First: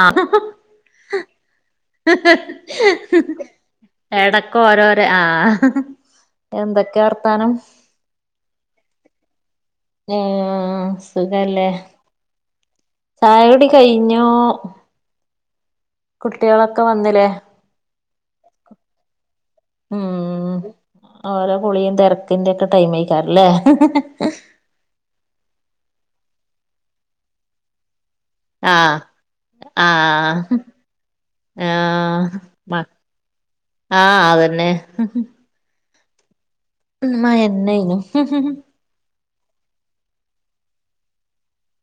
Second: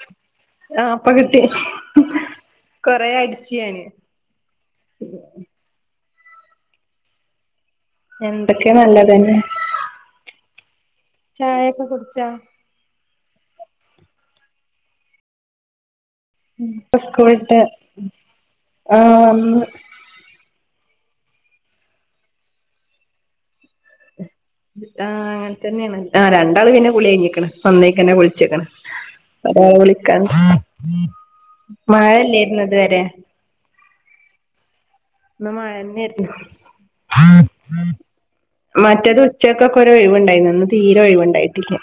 ആഹ് ആഹ് ഇപ്പകിട്ടി കൊറെ അടിച്ച്ഞാന് എടക്ക് ഓരോരെ ആഹ് എന്തൊക്കെ വർത്താനം എന്തൊക്കെ നല്ലത് തന്നെ ദേ ആഹ് ആഹ് ചായക്കെ കുടിച്ചാ ചായകുടി കഴിഞ്ഞു കുട്ടികളൊക്കെ ഇപ്പ വന്നില്ലേ സ്കൂളിട്ട് ആഹ് ഉം ഓരോ കുളിയും തിരക്കിന്റെ ഒക്കെ ടൈം ആയിക്കാ ല്ലേ ആഹ് അങ്ങനെ തന്നെയാണ് ആ രണ്ടാള് പിന്നെ കുളി കഴിഞ്ഞേക്കണ് വന്നേക്കന്നെ കുളി കുളിച്ചികണ് ആഹ് വിളിക്കാൻ ആഹ് ആഹ് മഴയല്ലായിരുന്നോ ഇത് മ വരെ ആഹ് അതന്നെ ഇന്ന് മഴ തന്നെയായിരുന്നു ഉം മഴയെന്നഴിഞ്ഞു മറ്റത് ഉച്ചക്കക്കൊരു ഒഴിവുണ്ടായിന്നു ഇന്ന് തീരെ ഒഴിവുണ്ടായിട്ടില്ല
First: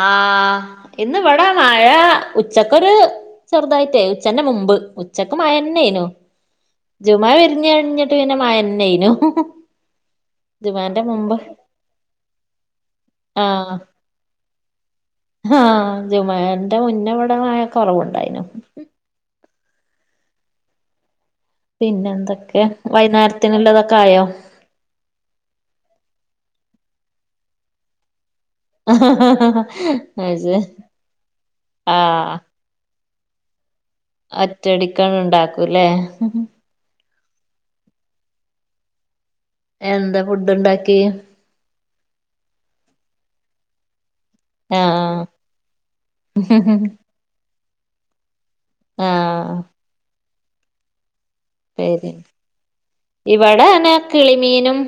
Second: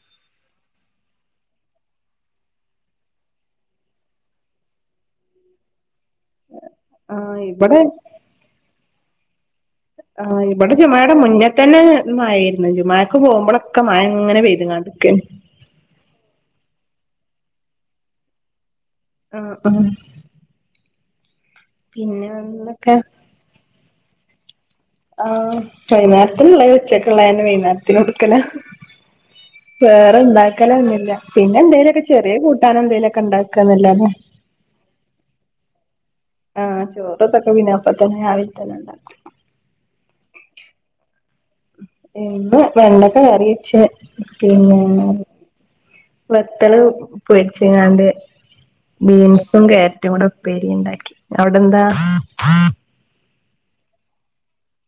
ആഹ് ഇന്ന് ഇവിടെ മഴ ഉച്ചക്കൊരു ചെറുതായിട്ട ഉച്ചന്റെ മുമ്പ് ഉച്ചക്ക് മഴന്നായിനു ജുമുഅ ആഹ് പിരിഞ്ഞ് ഇവിടെ കഴിഞ്ഞിട്ട് പിന്നെ മഴന്നയിനു ആ ഇവിടെ ജുമുഅയുടെ മുന്നേ തന്നെ മഴയാരുന്നു ജുമുഅക്ക് ആഹ് പോകുമ്പോളൊക്കെ മയങ്ങനെ പെയ്തങ്ങാണ്ട് നിക്കാരുന്ന് ആഹ് ജുമുഅന്റെ മുന്നവിടെ മഴ കുറവുണ്ടായിനു ആഹ് ആഹ് പിന്നെ പിന്നെന്തക്കെ എന്തൊക്കെ വൈന്നേരത്തിനുള്ളതൊക്കെ ആയോ? ആ വൈനാരത്തിനുള്ളത് ഉച്ചക്കുള്ളനെ വൈനാരത്തിനെടുക്കല അത് ശരി വേറെണ്ടാക്കലൊന്നില്ല പിന്നെ എന്തേലുക്കെ ആഹ് ചെറിയ കൂ ട്ടാന എന്തേലൊക്കെ ഉണ്ടാക്കന്നല്ലാതെ ഒറ്റടിക്കങ്ങ്ണ്ടാക്കുംല്ലേ ആഹ് ചോറതൊക്കെ പിന്നാവുമ്പത്തെന് രാവിലെ തന്നെ ണ്ടാക്കും എന്താ ഫുഡ്ണ്ടാക്കി ഇന്ന് വെണ്ടക്ക കറിവെച്ച് പിന്നെ ആഹ് വെത്തല് പൊരിച്ചങ്ങാണ്ട് ആഹ് ബീൻസും കേരറ്റും കൂടെ ഉപ്പേരിണ്ടാക്കി ശരി ഇവിടെ ആണെ കിളിമീനും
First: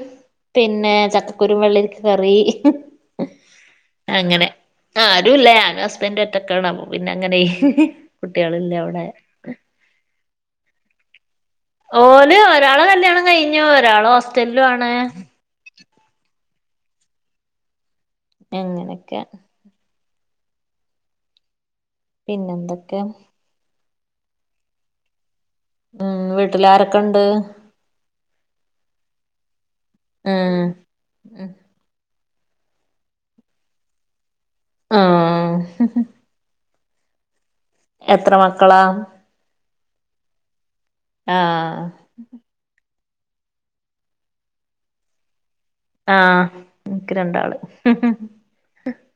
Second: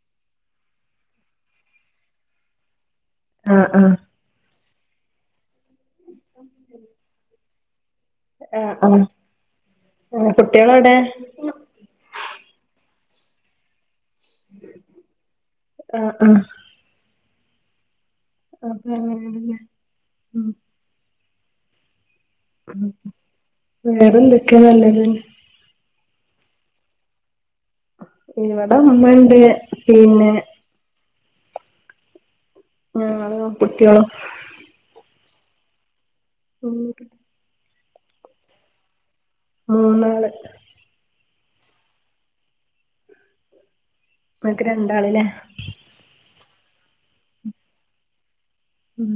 പിന്നെ ചക്കക്കുരും വെള്ളരിക്ക കറി ആഹ് ആഹ് അങ്ങനെ ആരും ഇല്ല ഞാനും ഹസ്ബന്റും ഒറ്റക്കാണ് അപ്പ പിന്ന അങ്ങനെ ആഹ് കുട്ടികളില്ല ആഹ് അവിടെ ആഹ് കുട്ടികളെവിടെ ഓല് ഒരാള് കല്ല്യാണം കഴിഞ്ഞു ഒരാള് ഹോസ്റ്റലിലും ആണ് ആഹ് ആഹ് അങ്ങനൊക്കെ [unintelligible] ഉം പിന്നെന്തൊക്കെ വേറെന്തൊക്കെ നല്ലത് തന്നെ ഉം വീട്ടിൽ ആരൊക്കെ ഉണ്ട്? ഇവിട അമ്മേണ്ട് ആഹ് ഉം ഉം ഞാനും കുട്വേളും ആഹ് ഉം എത്ര മക്കളാ മൂന്നാള് ആ ങ്ങക്ക് രണ്ടാള്ല്ലേ ആഹ് ഇൻക്ക് രണ്ടാള് ഹ് ഹ് ഉം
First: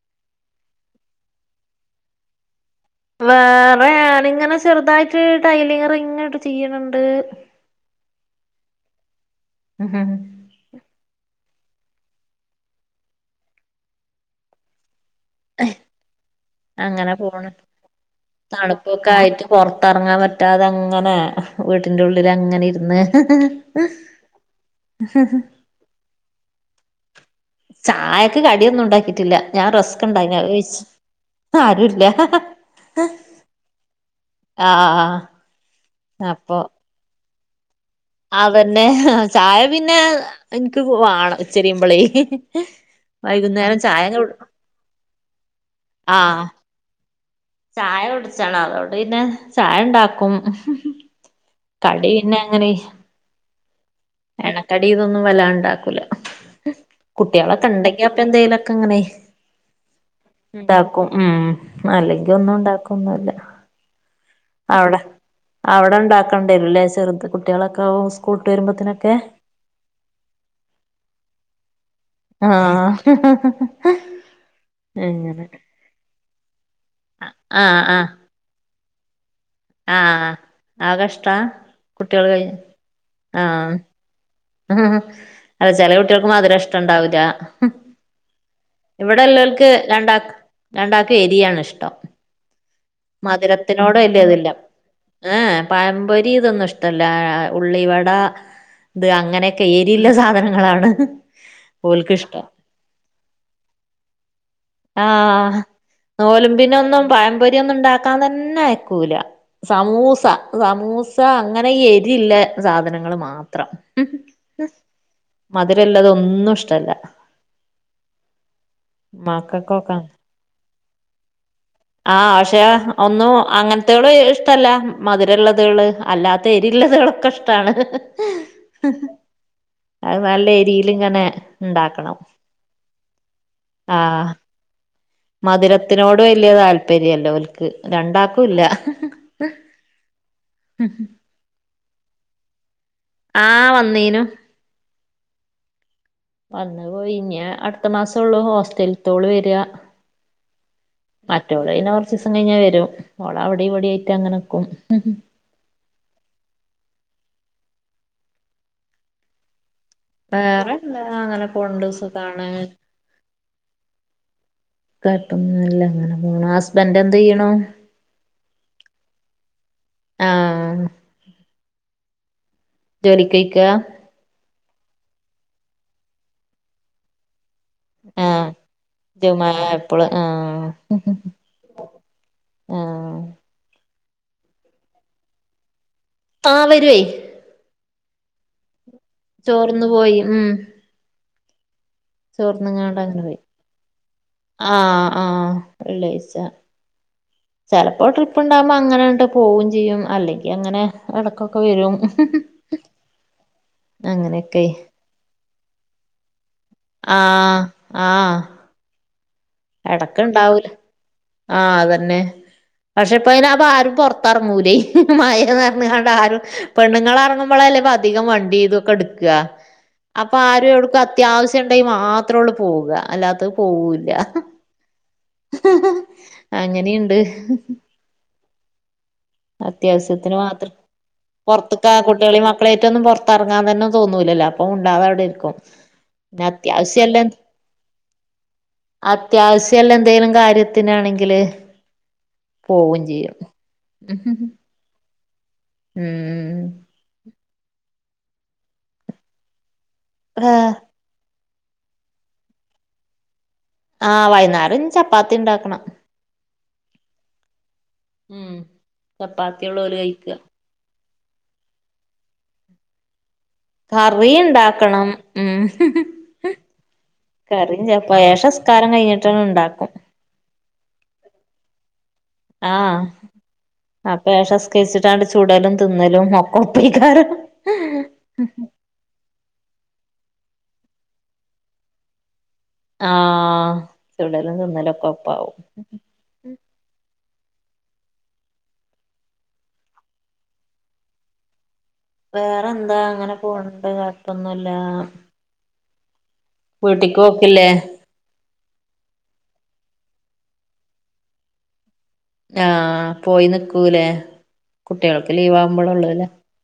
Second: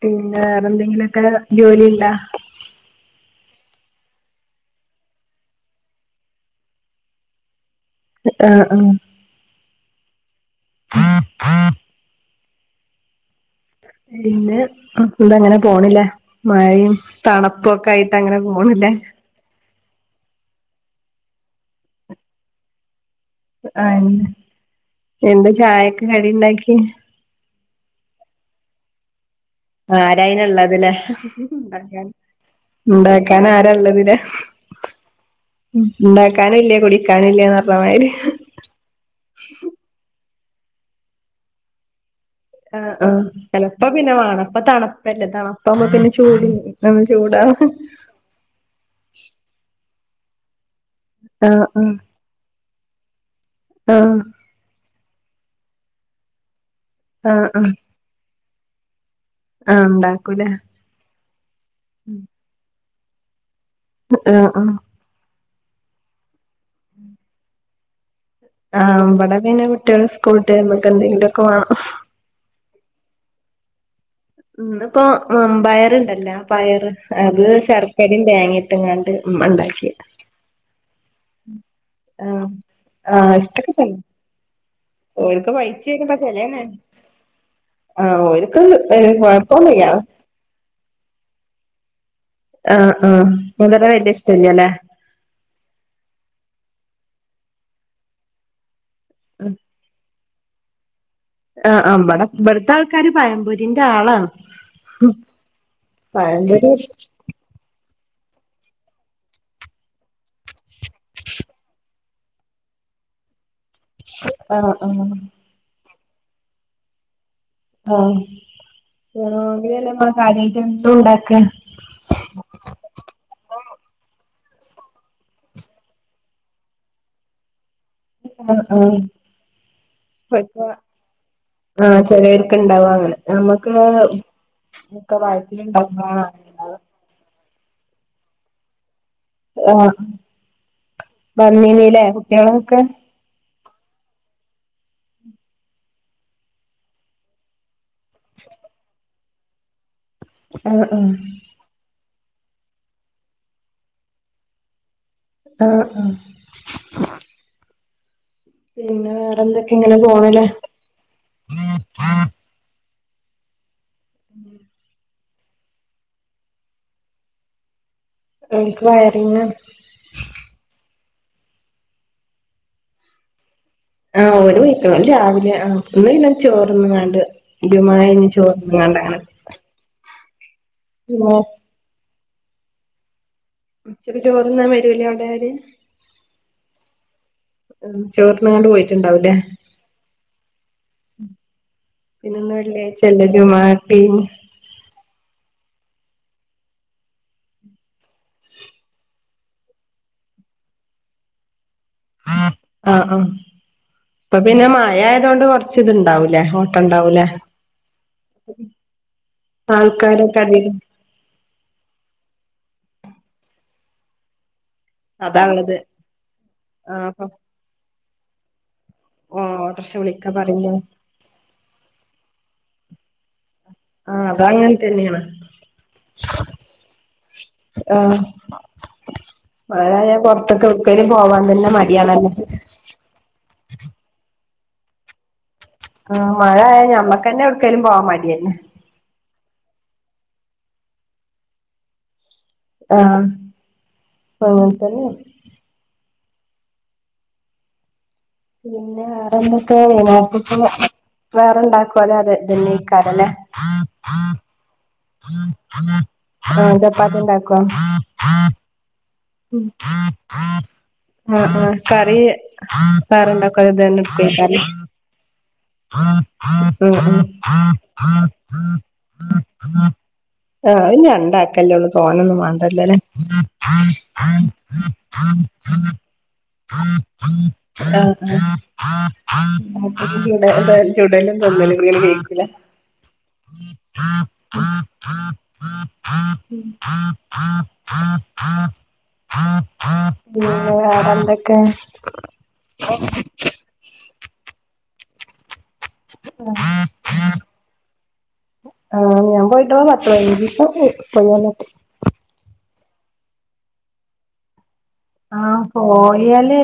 പിന്നെ വേറെന്തെങ്കിലൊക്കെ ജോലിണ്ട വേറെ ഞാനിങ്ങനെ ചെറുതായിട്ട് ടൈലിറിങ്ങട്ട് ചെയ്യണണ്ട് ആഹ് ആഹ് ഉം ഉം [unintelligible] പിന്നെ എന്തങ്ങനെ പോണില്ലേ മഴയും അങ്ങനെ പോണ് തണുപ്പൊക്കായിട്ട് അങ്ങനെ പോണില്ലേ പൊർത്തർങ്ങാൻ പറ്റാതെങ്ങനെ വീട്ടിൻ്റെ ഉള്ളിലങ്ങനെ ഇരുന്ന് ആഹ് എന്താ ചായക്ക് കടിണ്ടാക്കി ചായക്ക് കടിയൊന്നും ഉണ്ടാക്കിട്ടില്ല ഞാൻ റസ്ക് ഉണ്ടായിന് അത് കഴിച്ച് ആരയ്നുള്ളതിലേ ആരുല്ല ഉണ്ടാക്കൻ ഇണ്ടാക്കാൻ ആരള്ളത് ലെ ആഹ് ആഹ് ആഹ് ണ്ടാകാനില്ലേ കുടിക്കാനില്ലേന്നർഞ്ഞ മാതിരി അതന്നെ ആഹ് ചായ പിന്നെ ഇൻക്ക് വാണം ഉച്ചരിമ്പോളേ ആഹ് ആഹ് ചിലപ്പോ പിന്നെ വാണം തണുപ്പല്ലേ തണുപ്പാമ്പോ പിന്നെ ആഹ് ചൂടി ഉം ചൂടാ ചായ കുട്ച്ചണം അതോട് പിന്നെ ചായണ്ടാക്കും ഉഹ് ഉഹ് ആഹ് കടി പിന്നെങ്ങനെയ് ആഹ് എണ്ണക്കടി ഇതൊന്നും വെല്ലാണ്ടാക്കൂല ആഹ് ആഹ് കുട്ട്യാളൊക്കെണ്ടങ്കി പ്പ എന്തെലൊക്കെങ്ങനെയ് ആഹ് ഉണ്ടാക്കൂലേ ഇണ്ടാക്കും ഉം അല്ലെങ്കിഒന്നും ഉണ്ടാക്കൊന്നല്ല ആ ആഹ് അവിടെ അവിടെ ഇണ്ടാക്കണ്ടരുല്ലേ ചെറുത് കുട്ടികളൊക്കെ അവു സ് ആ ഇവടെ പിന്നെ കുട്ട്യാൾ സ്കൂൾട്ട് വരുബോന്തെങ്കിലൊക്കെ വാണം ആഹ് ഇന്നിപ്പോ അങ്ങനെ മമ്പയർണ്ടല്ലോ പയറ് അത് ആഹ് ആഹ് ശർക്കരിം തേങ്ങിം ട്ട് കാണ്ട് ഉമ്മണ്ടാക്കിയെ ആഹ് ആടടത്ത കുട്ടികൾ ആഹ് ആഹ് ആ ഇഷ്ടൊക്കെ തന്നെ ആ ഓര്ക്ക് അല പഴിച്ച് ചെല വരുമ്പോ കുട്ടികൾക്ക് ചെലെ മധുരം നേ ഇഷ്ടണ്ടാവൂല ആഹ് ഓരിക്ക് എഹ് കുഴപ്പൊന്നുല്ല രണ്ടാൾക്ക് എരിയാണ്ഷ്ടം ആഹ് ആഹ് മതുര വല്യ ഇഷ്ട്ടല്ല്യല്ലേ ഏഹ് ഏഹ് പഴംപൊരി ഇതൊന്നും ഇഷ്ട്ടല്ല ഉള്ളിവട ഇത് ആ അങ്ങനൊക്കെ ഏരിയുള്ള സാധനങ്ങളാണ് ആ അമ്പട ഓൽക്കിഷ്ടം ഇവിടുത്തെ ആൾക്കാര് പയമ്പൊരിന്റെ ആളാണ് ആഹ് പഴം പൊരിഇഷ്ട ത്തേ ന്നുണ്ടാക്കാൻ തന്നെയ്ക്കൂല സമൂസ സമൂസ അങ്ങനെ ഈ എരില്ല സാധനങ്ങൾ മാത്രം ആഹ് ആഹ് മധുരില്ലത് ഒന്നും ഇഷ്ടല്ല ആഹ് മക്കൾക്കൊക്കെ [unintelligible] കാര്യയിട്ട് എന്തു ണ്ടാക്ക? ആഹ് ആശ് പക്ഷേ ഒന്നും അങ്ങനത്തള് ഇഷ്ട്ടല്ല മധുരമുള്ളതെള് അല്ലാത്ത എരിള്ളത് കളൊക്കെ ഇഷ് ഷ്ടണ്. ആഹ് അത് നല്ല പൊക്കെ എരിയിലിങ്ങനെ ആഹ് ഇണ്ടാക്കണം ചേലോൽക്ക് ഇണ്ടവും ങ്ങനെ നമ്മുക്ക് ആഹ് ഒക്കെ വയിറ്റിലുണ്ടാവുബളാണ് അറിയ താല്പ്പര്യല്ലഓല്ക്ക്, രണ്ടാക്കുല്ല ആഹ് ബന്നീന്നല്ലേ കുട്ടിളൊക്കെ? ആ വന്നീനു വന്ന് പോയി ഇഞ്ഞി അടുത്ത മാസം ഉള്ളൂ ഹോസ്റ്റലത്തോള് വരിക ആഹ്, ആഹ് മറ്റോള് പിന്നെ കുറച്ച് ദിവസം കഴിഞ്ഞാൽ വരും, ഓള് അവിടെ ഇവിടെ ആയിട്ട് അങ്ങനെ നിക്കും ആഹ് ആഹ് പിന്നെ വേറെന്തൊക്കെ ഇങ്ങനെ പോണ്ലെ ണ് കൊഴപ്പൊന്നുല്ല അങ്ങനെ പോണ്, ഹസ്ബൻഡറ് എന്ത് ചെയ്യണു ഓൽക് വയറിംഗ് ആണ് ആഹ് ജോലിക്ക് പൊയിക്ക? ആഹ് ഓര് പൊയിക്കണ്, ഓല് രാവിലെ ആ ഇന്ന് പിന്നെ ചോറിന്ന് കാണ്ട് ജുമഅ കൈഞ്ഞ് ചോർന്നു കണ്ടു [unintelligible] അപ്പള ആഹ് [unintelligible] ആഹ് [unintelligible] ചോറിന്നാൻ വരൂല്ലേ അവിടെ [unintelligible] ആ വരുയ് ചോറിന്നണ്ട് പോയിട്ടുണ്ടാവും ചോറിന്നു പോയി ഉം പിന്നെ ഇന്നു ചോർന്ന്ങ്ങാണ്ട് അങ്ങനെ വള്ളിയാഴിചയല്ലെ പോയി ജുമാട്ടീ ആഹ് ആഹ് ചിലപ്പോൾ ട്രിപ്പ് ഉണ്ടാകുമ്പോൾ അങ്ങനെണ്ട് പോവും ചെയ്യും അല്ലെങ്കിൽ അങ്ങനെ ഇടക്കൊക്കെ വരും ആഹ്, ആഹ് ഇപ്പൊ പിന്നെ അങ്ങനെയൊക്കെ മഴ ആയത് കൊണ്ട് കൊറച്ച് ഇത്ണ്ടാവൂലേ. ഓട്ടണ്ടാവൂലേ ആഹ് ആഹ് ആൾക്കാരൊക്ക എടക്ക്ണ്ടാവൂല [unintelligible] ആഹ് അതന്നെ പക്ഷെ ഇപ്പ അയിന് അപ്പ ആരും പൊറത്തെറങ്ങൂലേയ് മഴന്ന് അതാള്ളത് പറഞ്ഞാണ്ട് ആരും, ആഹ് അപ്പൊ പെണ്ണുങ്ങളറങ്ങുമ്പോളഅല്ലെ അധികം വണ്ടി ഇതൊക്കെ എടുക്ക കാ ഓട്ടർക്ഷ വിളിക്കാ അപ്പൊ ആരും പറഞ്ഞ് എവിടുക്ക അത്യാവശ്യം ഉണ്ടെങ്കിൽ മാത്രം ഉള്ളൂ പോവ അല്ലാത്ത ആഹ് അതാങ്ത്തെന്നെണ് ഹ്, ഹ് അങ്ങനിണ്ട് ആഹ് മഴ ആയ, അത്യാവശ്യത്തിന് പുറത്തൊക്കൊക്കെ മാത്രം എവിടേക്കേലും പോവാൻ തന്നെ മടി യാണ പൊറത്തർങ്ങാൻ തന്നെ തോന്നൂലല്ല അപ്പൊ മുണ്ടാതെ അവിടെ ഇരിക്കും ആ, പിന്നെ മഴ ആയ അത്യാവശ്യല്ല ഞമ്മക്കന്നെ എവട്ക്കേലും പോവാൻ മടിയാണ് അത്യാവശ്യല്ല എന്തെങ്കിലും കാര്യത്തിനാണെങ്കില് പോവും ചെയ്യും അങ്ങനെ തന്നേ. ഉം പിന്നെ വേറെന്തൊക്കെ ആഹ് വൈന്നേരം [unintelligible] വേറെണ്ടാക്കുവാലേ അതൊ ഇതെന്നേക്കാരംലെ ആഹ വൈന്നാരം ആഹ് ചപ്പാത്തി ഇണ്ടാക്കുവാ. ഉം മ്മ്. ചപ്പാത്തിയൊള്ളൂ ഓല് കഴിക്ക ഉം ഉം കറീ കറി ഇണ്ടാക്ക്വാ [unintelligible] ക്കണം ഉം. ഉം ഉം കറിയും ചപ്പേ എശാസ്കാരം കഴിഞ്ഞിട്ടിണ്ടാക്കും. ആഹ് ഇഞ്ഞ് രണ്ടാക്കല്ലെ ഇള്ളൂ, തോനൊന്നും വേ ണ്ടല്ലോ ല്ലേ? ആഹ് ആഹ് അപ്പൊ ആഹ്. ഏഷസ്കരിച്ചിട്ടാണ്ട് ചുടലും തിന്നലും ഒക്കെ ഒപ്പേയ്ക്കാരം എന്നാപ്പൊ ഇത് [unintelligible] ചുടലും തിന്നലും [unintelligible] വെയ്ക്കൂലെ? ആഹ് ചുടലും തിന്നലൊക്കെ ഒപ്പാവും. ഉം പിന്നെ വേറെന്തൊക്കെയാ? വേറെ എന്താ അങ്ങനെ പോണിണ്ട്. കൊഴപ്പൊന്നുല്ല. മ്മ് വീട്ടിക്ക് പോക്കില്ലേ? ആഹ് ഞാൻ പോയിട്ട് പത്ത് പതിനഞ്ചൂസാറ്റായി പോയി വന്ന്ട്ട്. ആഹ് പോയി നിക്കൂലേ? കുട്ടികൾക്ക് ആഹ് ലീവാവുമ്പളൊള്ളൂല്ലേ പോയാല്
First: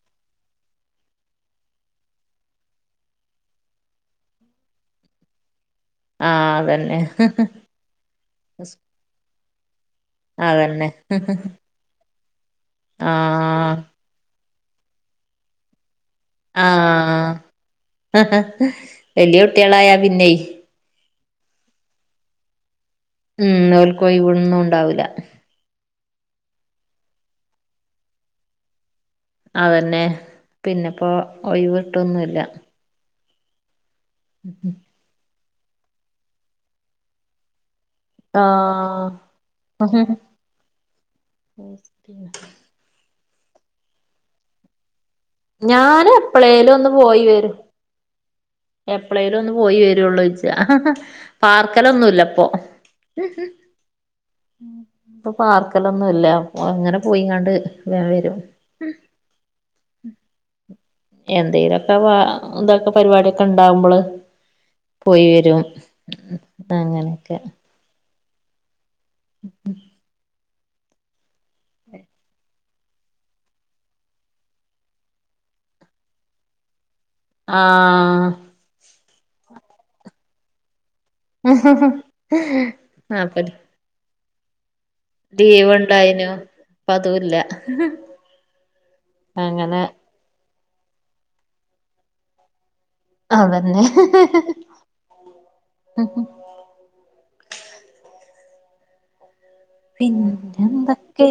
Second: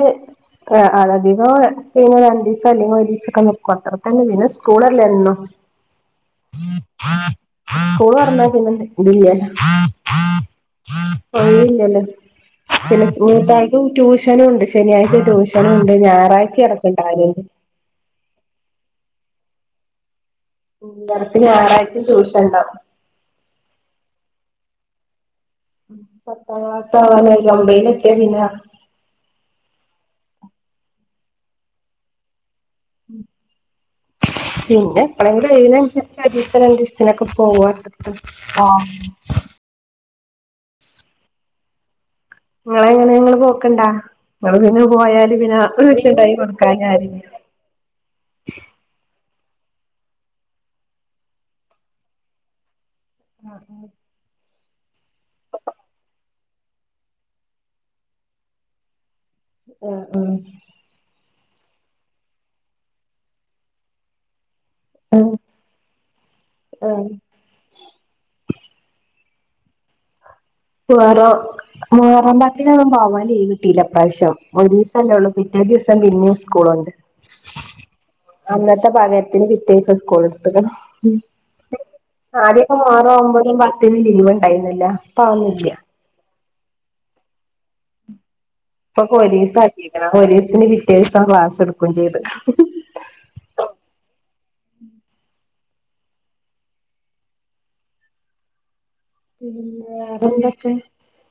ക്ക് അധികോ പിന്നെ രണ്ടീസം അല്ലെങ്കി ഒരീസൊക്കെ നിക്കു അത്ര തന്നെ, പിന്നെ സ്കൂളല്ലെ എന്നു. ആഹ് അതന്നെ ഇസ്ക്കൂള് തൊറന്നാ പിന്നെ നിക്കലില്ലാ അതന്നെ. ആഹ് ട്യൂഷനു ഉണ്ട്. ശനിയാഴ്ച ട്യൂഷനു ഉണ്ട്. ഞായറാഴ് ആഹ്. വല്യ കുട്ട്യേളായാ പിന്നെയ് മ്മ് അട്ത്ത ഞാറാഴ്ചയും ട്യൂഷന്ണ്ടാവും. ഉം ഓൽക്കൊയിവൊന്നു ഉണ്ടാവൂല. അഹ് ആഹ് അതാണ് ഈ ഒമ്പയിലെത്തിയാ പിന്നാ അതന്നെ പിന്നെപ്പോ ഒയിവിട്ടൊന്നുല്ല. മ്മ് പിന്നെ എപ്പളെങ്കിലും ലീവിനന്സരിച്ച് അജീത്ത രണ്ടീസത്തിനൊക്കെ പോവാ ആഹ് ഇങ്ങളെങ്ങനെയാ ഇങ്ങള് പോക്ക്ണ്ടാ? ഇങ്ങള് പിന്നെ പോയാല് പിന്നെ ഞാന് ഇവർക്കിണ്ടായി എപ്പളേലും കൊട്ക്കാനാര് എപ്പളേലു ഒന്ന് പോയി വര്വേള്ളു ഇജ്ജാ. പാർക്കലൊന്നുല്ലപ്പൊ? [inaudible] ഇപ്പ പാർക്കലൊന്നു ഇല്ല. അപ്പൊ അങ്ങനെ പോയിങ്ങാണ്ട് വേം വരും. ആഹ് ആഹ് എന്തേല്വൊക്കെ വാ ഇതൊക്കെ പരിപാടിയൊക്കെ ഇണ്ടാവുമ്പള് പോയി വരും. ആഹ് ആഹ് അങ്ങനെയൊക്കെ ഉ [unintelligible] ചോറോ മുഹറം പത്തിനൊന്നു പോവാൻ ലീവിട്ടീല്ല ഇപ്രാവശ്യം. ഒരു ദിവസല്ലേള്ളൂ പിറ്റേ ദിവസം പിന്നെയും ഇസ്കൂള്ണ്ട്. ആഹ് അന്നത്തെ ഭാഗ്യത്തിന് കിട്ടിയിട്ട സ്കൂള് [unintelligible] ആദ്യൊക്കെ മുഹറം ഒമ്പതിനും പത്തിനും ലീവ്ണ്ടായിര്ന്നല്ലോ? ലീവ്ണ്ടായിനു. ഇപ്പതൂല്ല. ഇപ്പൊ പോലീസാക്കീക്കണാ. പോലീസിന് പിറ്റേദിവസം ക്ലാസ്സെടുക്കൂം ചെയ്ത്. അതന്നെ. ഉ പിന്നെന്താ? കേ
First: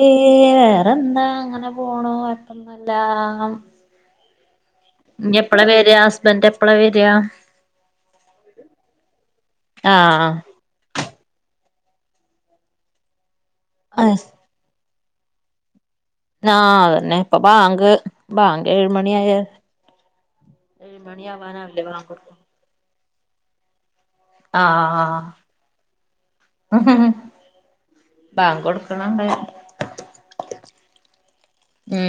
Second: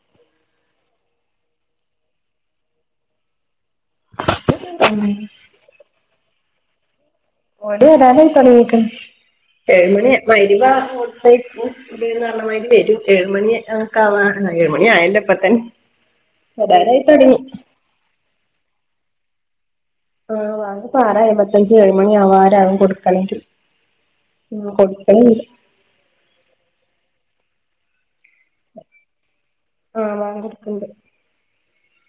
വേറെന്താ അങ്ങനെ പോണൂ. കൊഴപ്പൊന്നുല്ലാ. മ് എപ്പ്ള വെര ഹസ്ബന്റ് എപ്പ്ള വെര ഓന് വരാന് [unintelligible] ഏഴ്മണി ആഹ് മഗ്‌രിബ് ബാങ്ക് കൊടു [unintelligible] പറഞ്ഞ മാതിരി വരും. ഏഴ്മണി ഒക്കെ ആഹ് ആവാൻ ഏഴ് മണി ആയല്ല ഇപ്പത്തന്നെ ആഹാ അതന്നെ ഇപ്പബാങ്ക് ബാങ്ക് ഏഴുമണിആയാ ആഹ് വാങ്ക്പ്പോ ആറേഅയ്മ്പത്തഞ്ച് ബാങ്ക് ഏഴ്മണി കൊടുക്കാൻ ആവാരാകും കൊട്ക്കണെങ്കി ആഹ ആ് ബങ്കൊട്ക്ക്ണണ്ട് ആഹ് വാങ്കൊട്ക്ക്ണ്ട് മ്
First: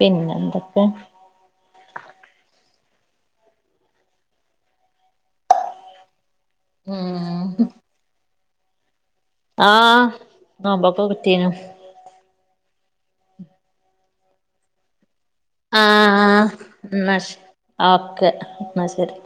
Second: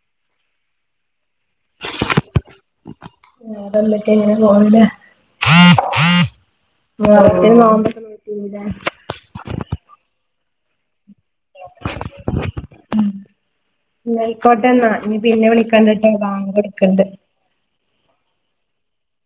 പിന്നെന്തൊക്കെ വേറെന്തെക്കെ ഇങ്ങനെ പോണ് ലെ മുഹറത്തിന് ഉം നോബെല്ലം നോറ്റീനീലെ. ആഹ് നോമ്പോക്കെ നോറ്റീനു മ് ന്ന യിക്കോട്ടെന്നാ. നി പിന്നെ വിളിക്കണ്ട് ട്ടാ ആഹ് ബാങ്കൊട്ക്ക്ണ്ട്. എന്നാ ശ ഓക്കെ ന്നാ ശരി